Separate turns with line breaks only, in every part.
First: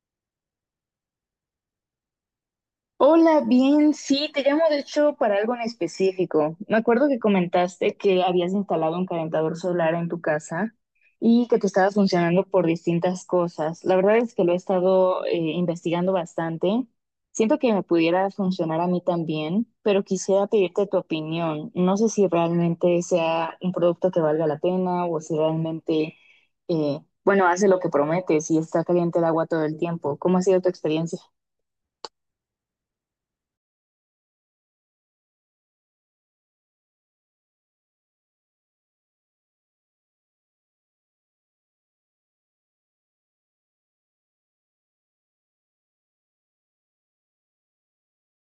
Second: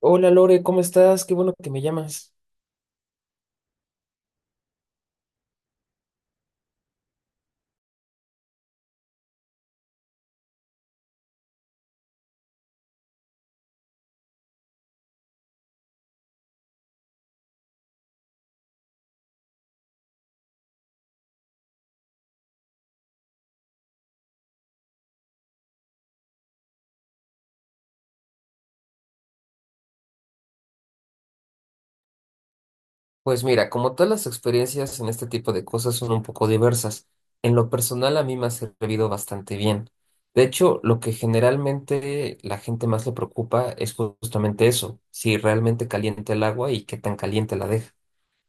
Hola Lore, ¿cómo estás? Qué bueno que me llamas.
Hola, bien, sí, te llamo de hecho para algo en específico. Me acuerdo que comentaste que habías instalado un calentador solar en tu casa y que te estaba funcionando por distintas cosas. La verdad es que lo he estado investigando bastante. Siento que me pudiera funcionar a mí también, pero quisiera pedirte tu opinión. No sé si realmente sea un producto que valga la pena o si realmente, bueno, hace lo que promete, si está caliente el agua todo el tiempo. ¿Cómo ha sido tu experiencia?
Pues mira, como todas las experiencias en este tipo de cosas son un poco diversas, en lo personal a mí me ha servido bastante bien. De hecho, lo que generalmente la gente más le preocupa es justamente eso, si realmente calienta el agua y qué tan caliente la deja.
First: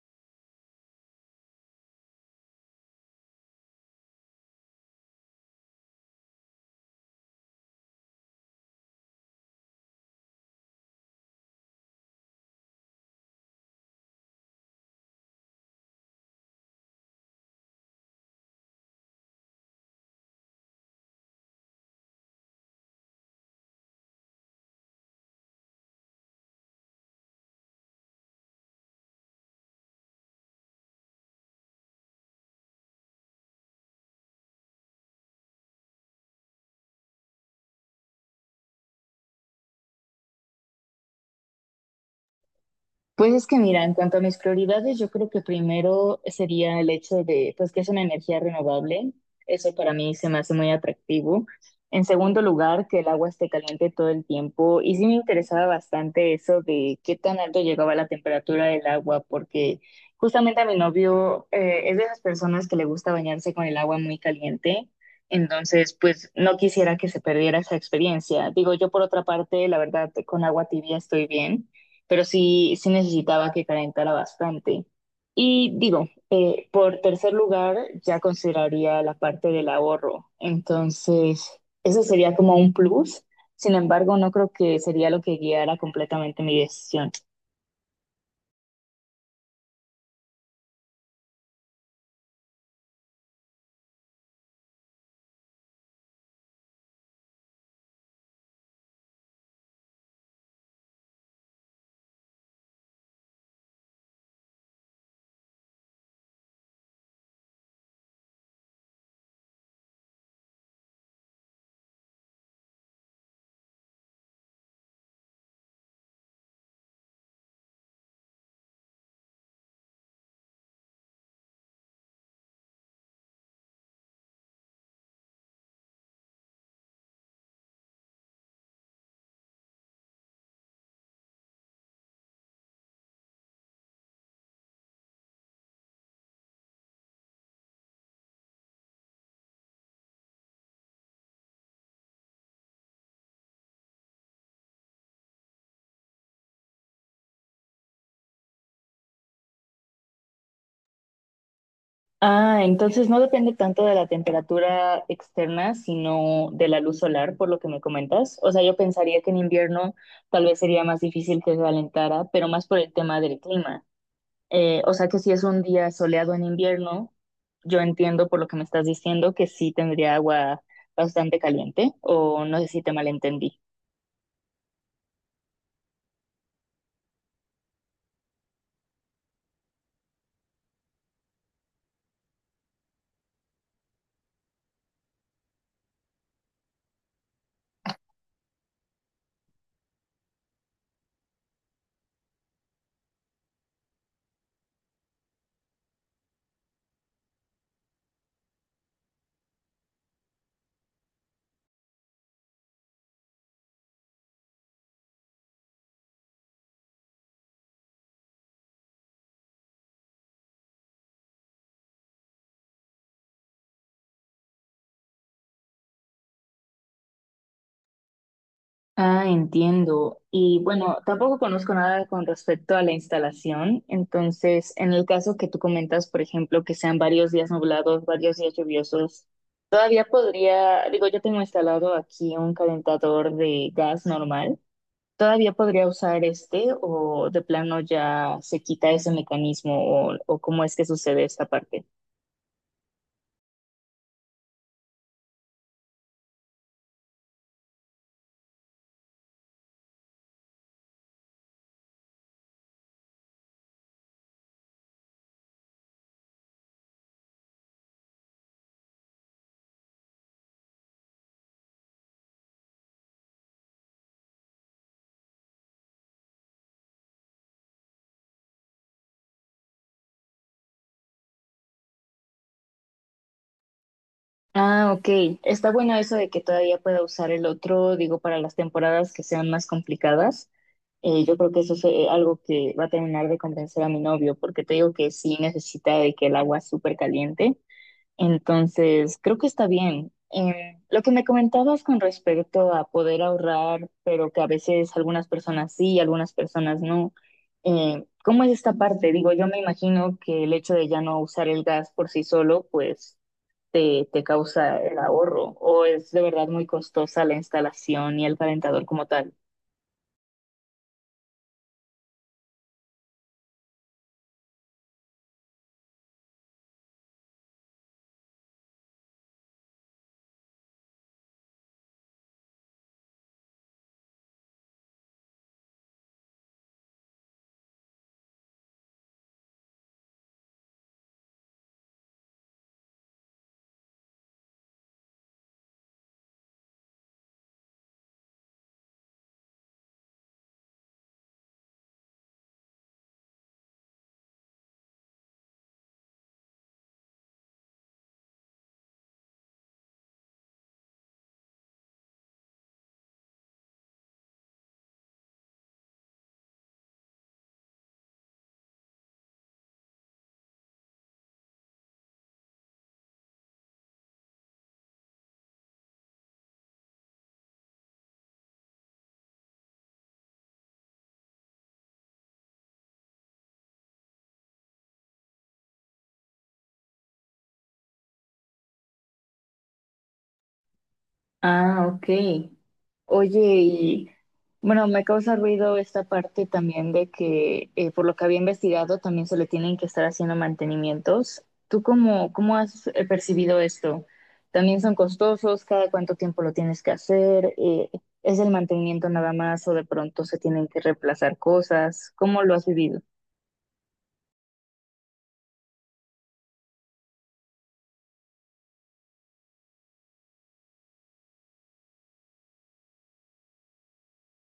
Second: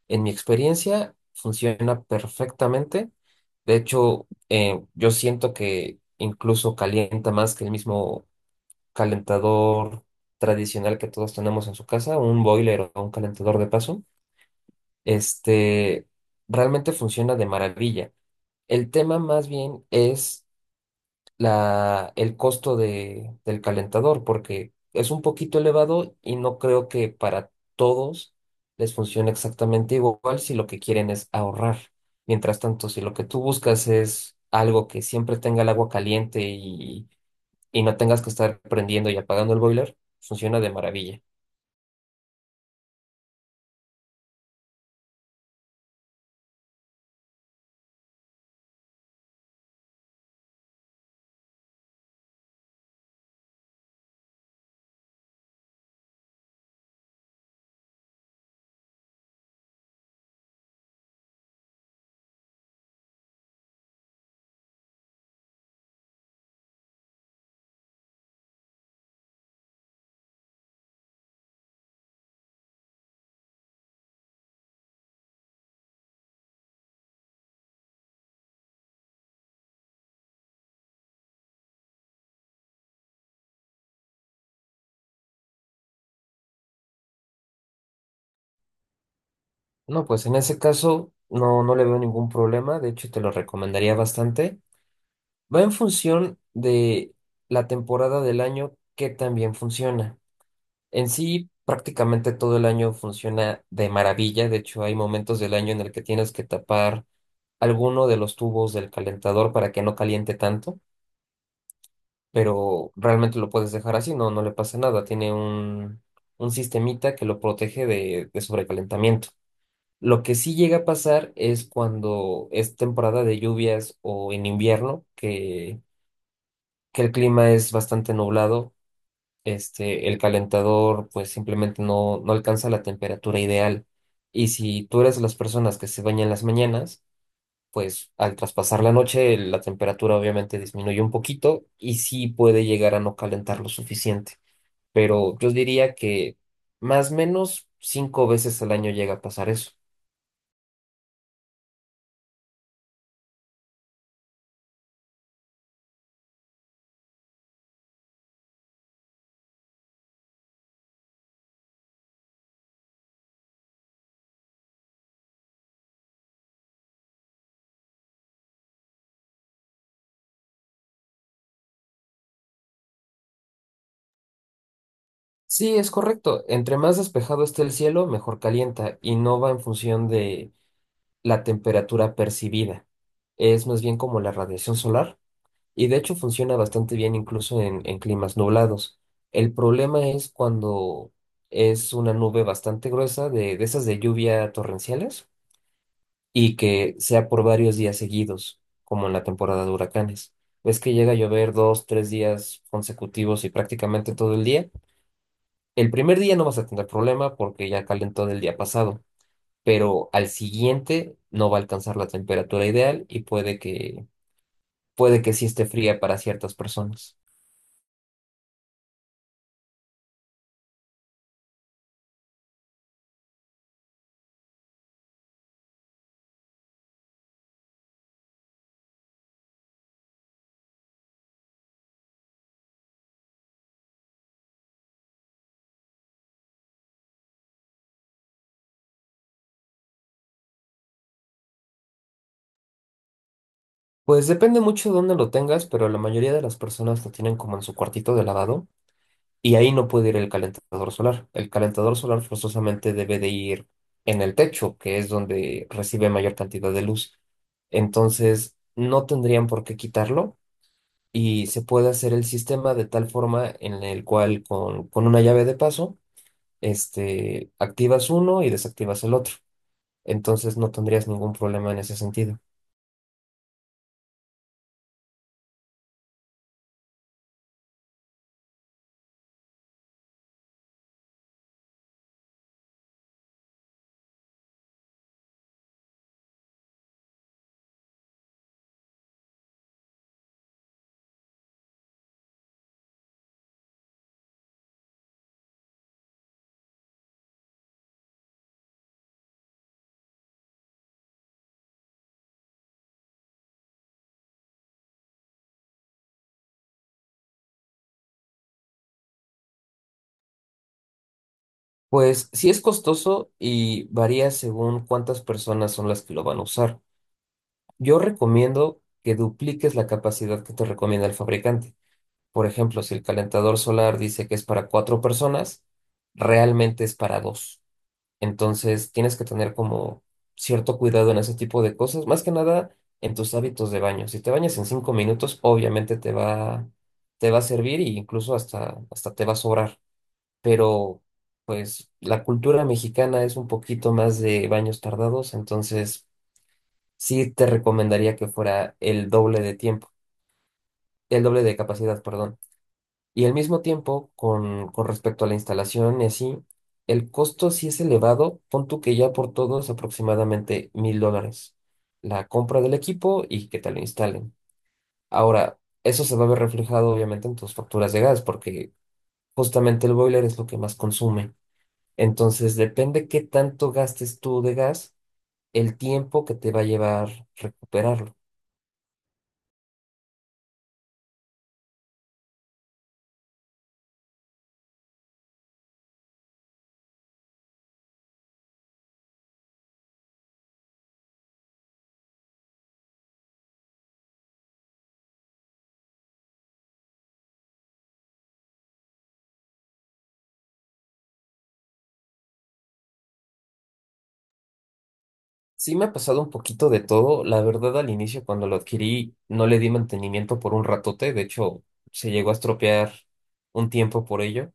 En mi experiencia funciona perfectamente. De hecho, yo siento que incluso calienta más que el mismo calentador tradicional que todos tenemos en su casa, un boiler o un calentador de paso, este realmente funciona de maravilla. El tema más bien es el costo del calentador, porque es un poquito elevado y no creo que para todos les funcione exactamente igual si lo que quieren es ahorrar. Mientras tanto, si lo que tú buscas es algo que siempre tenga el agua caliente y no tengas que estar prendiendo y apagando el boiler, funciona de maravilla.
Pues es que mira, en cuanto a mis prioridades, yo creo que primero sería el hecho de, pues que es una energía renovable, eso para mí se me hace muy atractivo. En segundo lugar, que el agua esté caliente todo el tiempo y sí me interesaba bastante eso de qué tan alto llegaba la temperatura del agua, porque justamente a mi novio es de esas personas que le gusta bañarse con el agua muy caliente. Entonces, pues no quisiera que se perdiera esa experiencia. Digo, yo por otra parte, la verdad, con agua tibia estoy bien, pero sí, sí necesitaba que calentara bastante. Y digo, por tercer lugar, ya consideraría la parte del ahorro. Entonces, eso sería como un plus. Sin embargo, no creo que sería lo que guiara completamente mi decisión.
No, pues en ese caso no, no le veo ningún problema. De hecho, te lo recomendaría bastante. Va en función de la temporada del año que también funciona. En sí, prácticamente todo el año funciona de maravilla. De hecho, hay momentos del año en el que tienes que tapar alguno de los tubos del calentador para que no caliente tanto, pero realmente lo puedes dejar así, no, no le pasa nada. Tiene un sistemita que lo protege de sobrecalentamiento. Lo que sí llega a pasar es cuando es temporada de lluvias o en invierno, que el clima es bastante nublado. El calentador pues simplemente no, no alcanza la temperatura ideal. Y si tú eres de las personas que se bañan en las mañanas, pues al traspasar la noche la temperatura obviamente disminuye un poquito y sí puede llegar a no calentar lo suficiente, pero yo diría que más o menos 5 veces al año llega a pasar eso.
Ah, entonces no depende tanto de la temperatura externa, sino de la luz solar, por lo que me comentas. O sea, yo pensaría que en invierno tal vez sería más difícil que se calentara, pero más por el tema del clima. O sea que si es un día soleado en invierno, yo entiendo por lo que me estás diciendo que sí tendría agua bastante caliente, o no sé si te malentendí.
Sí, es correcto. Entre más despejado esté el cielo, mejor calienta y no va en función de la temperatura percibida. Es más bien como la radiación solar, y de hecho funciona bastante bien incluso en climas nublados. El problema es cuando es una nube bastante gruesa de esas de lluvia torrenciales y que sea por varios días seguidos, como en la temporada de huracanes. Ves que llega a llover dos, tres días consecutivos y prácticamente todo el día. El primer día no vas a tener problema porque ya calentó del día pasado, pero al siguiente no va a alcanzar la temperatura ideal y puede que sí esté fría para ciertas personas.
Ah, entiendo. Y bueno, tampoco conozco nada con respecto a la instalación. Entonces, en el caso que tú comentas, por ejemplo, que sean varios días nublados, varios días lluviosos, todavía podría, digo, yo tengo instalado aquí un calentador de gas normal. ¿Todavía podría usar este o de plano ya se quita ese mecanismo o cómo es que sucede esta parte?
Pues depende mucho de dónde lo tengas, pero la mayoría de las personas lo tienen como en su cuartito de lavado y ahí no puede ir el calentador solar. El calentador solar forzosamente debe de ir en el techo, que es donde recibe mayor cantidad de luz. Entonces, no tendrían por qué quitarlo, y se puede hacer el sistema de tal forma en el cual con una llave de paso, activas uno y desactivas el otro. Entonces, no tendrías ningún problema en ese sentido.
Ah, ok. Está bueno eso de que todavía pueda usar el otro, digo, para las temporadas que sean más complicadas. Yo creo que eso es algo que va a terminar de convencer a mi novio, porque te digo que sí necesita de que el agua es súper caliente. Entonces, creo que está bien. Lo que me comentabas con respecto a poder ahorrar, pero que a veces algunas personas sí, algunas personas no. ¿Cómo es esta parte? Digo, yo me imagino que el hecho de ya no usar el gas por sí solo, pues te causa el ahorro, o es de verdad muy costosa la instalación y el calentador como tal.
Pues sí es costoso y varía según cuántas personas son las que lo van a usar. Yo recomiendo que dupliques la capacidad que te recomienda el fabricante. Por ejemplo, si el calentador solar dice que es para 4 personas, realmente es para dos. Entonces, tienes que tener como cierto cuidado en ese tipo de cosas, más que nada en tus hábitos de baño. Si te bañas en 5 minutos, obviamente te va a servir e incluso hasta te va a sobrar. Pero, pues, la cultura mexicana es un poquito más de baños tardados, entonces sí te recomendaría que fuera el doble de tiempo, el doble de capacidad, perdón. Y al mismo tiempo, con respecto a la instalación y así, el costo sí es elevado. Pon tú que ya por todo es aproximadamente $1,000, la compra del equipo y que te lo instalen. Ahora, eso se va a ver reflejado obviamente en tus facturas de gas, porque justamente el boiler es lo que más consume. Entonces, depende qué tanto gastes tú de gas, el tiempo que te va a llevar recuperarlo.
Ah, ok. Oye, y bueno, me causa ruido esta parte también de que, por lo que había investigado, también se le tienen que estar haciendo mantenimientos. ¿Tú cómo, cómo has percibido esto? ¿También son costosos? ¿Cada cuánto tiempo lo tienes que hacer? ¿Es el mantenimiento nada más o de pronto se tienen que reemplazar cosas? ¿Cómo lo has vivido?
Sí me ha pasado un poquito de todo. La verdad, al inicio cuando lo adquirí no le di mantenimiento por un ratote. De hecho, se llegó a estropear un tiempo por ello.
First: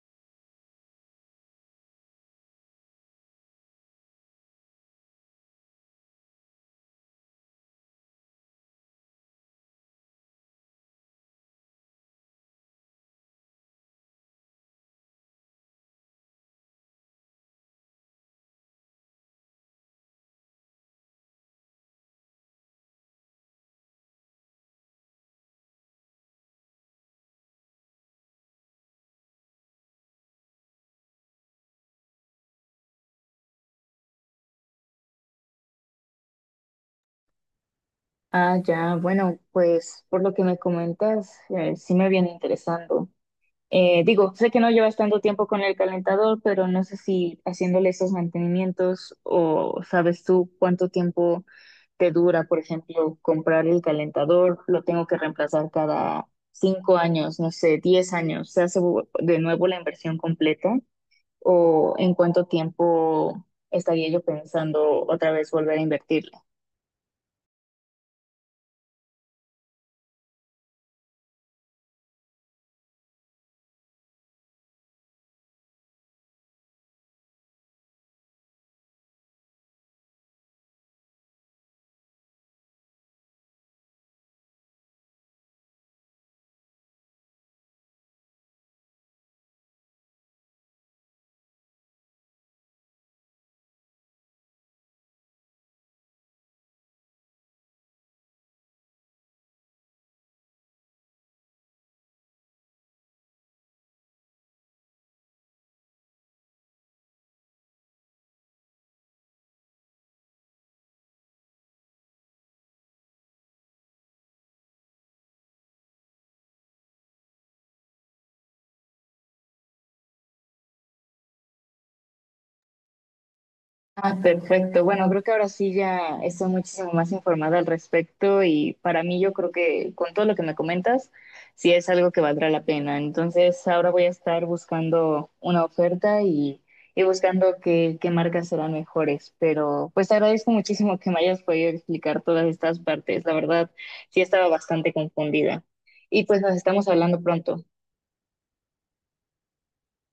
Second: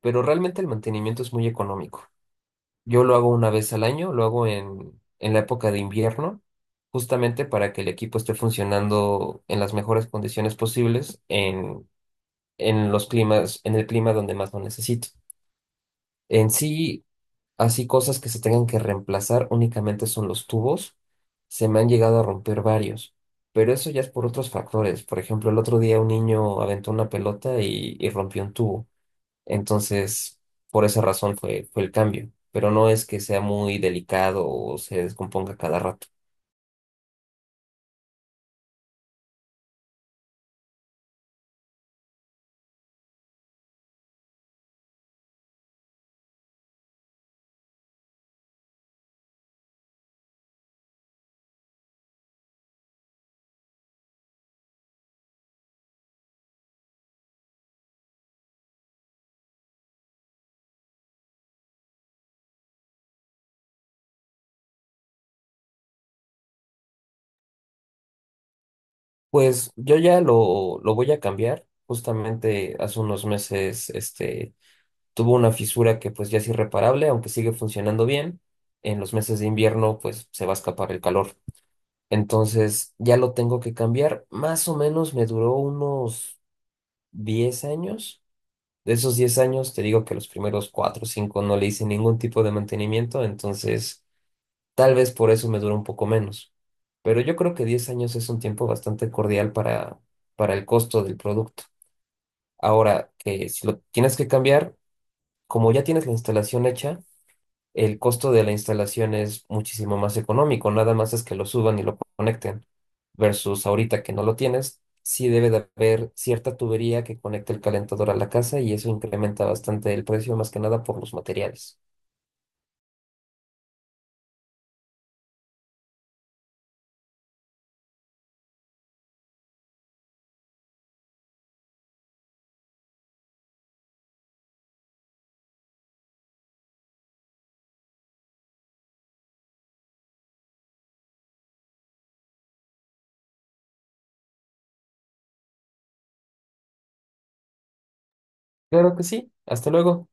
Pero realmente el mantenimiento es muy económico. Yo lo hago una vez al año, lo hago en la época de invierno, justamente para que el equipo esté funcionando en las mejores condiciones posibles en los climas, en el clima donde más lo necesito. En sí, así cosas que se tengan que reemplazar únicamente son los tubos. Se me han llegado a romper varios, pero eso ya es por otros factores. Por ejemplo, el otro día un niño aventó una pelota y rompió un tubo. Entonces, por esa razón fue el cambio. Pero no es que sea muy delicado o se descomponga cada rato.
Ah, ya, bueno, pues por lo que me comentas, sí me viene interesando. Digo, sé que no llevas tanto tiempo con el calentador, pero no sé si haciéndole esos mantenimientos o sabes tú cuánto tiempo te dura, por ejemplo, comprar el calentador, lo tengo que reemplazar cada 5 años, no sé, 10 años, se hace de nuevo la inversión completa o en cuánto tiempo estaría yo pensando otra vez volver a invertir.
Pues yo ya lo voy a cambiar. Justamente hace unos meses, tuvo una fisura que pues ya es irreparable, aunque sigue funcionando bien. En los meses de invierno pues se va a escapar el calor. Entonces ya lo tengo que cambiar. Más o menos me duró unos 10 años. De esos 10 años te digo que los primeros 4 o 5 no le hice ningún tipo de mantenimiento, entonces tal vez por eso me duró un poco menos. Pero yo creo que 10 años es un tiempo bastante cordial para el costo del producto. Ahora que si lo tienes que cambiar, como ya tienes la instalación hecha, el costo de la instalación es muchísimo más económico, nada más es que lo suban y lo conecten, versus ahorita que no lo tienes, sí debe de haber cierta tubería que conecte el calentador a la casa y eso incrementa bastante el precio, más que nada por los materiales.
Ah, perfecto. Bueno, creo que ahora sí ya estoy muchísimo más informada al respecto y para mí yo creo que con todo lo que me comentas, sí es algo que valdrá la pena. Entonces ahora voy a estar buscando una oferta y buscando qué marcas serán mejores. Pero pues te agradezco muchísimo que me hayas podido explicar todas estas partes. La verdad, sí estaba bastante confundida. Y pues nos estamos hablando pronto.
Claro que sí, hasta luego.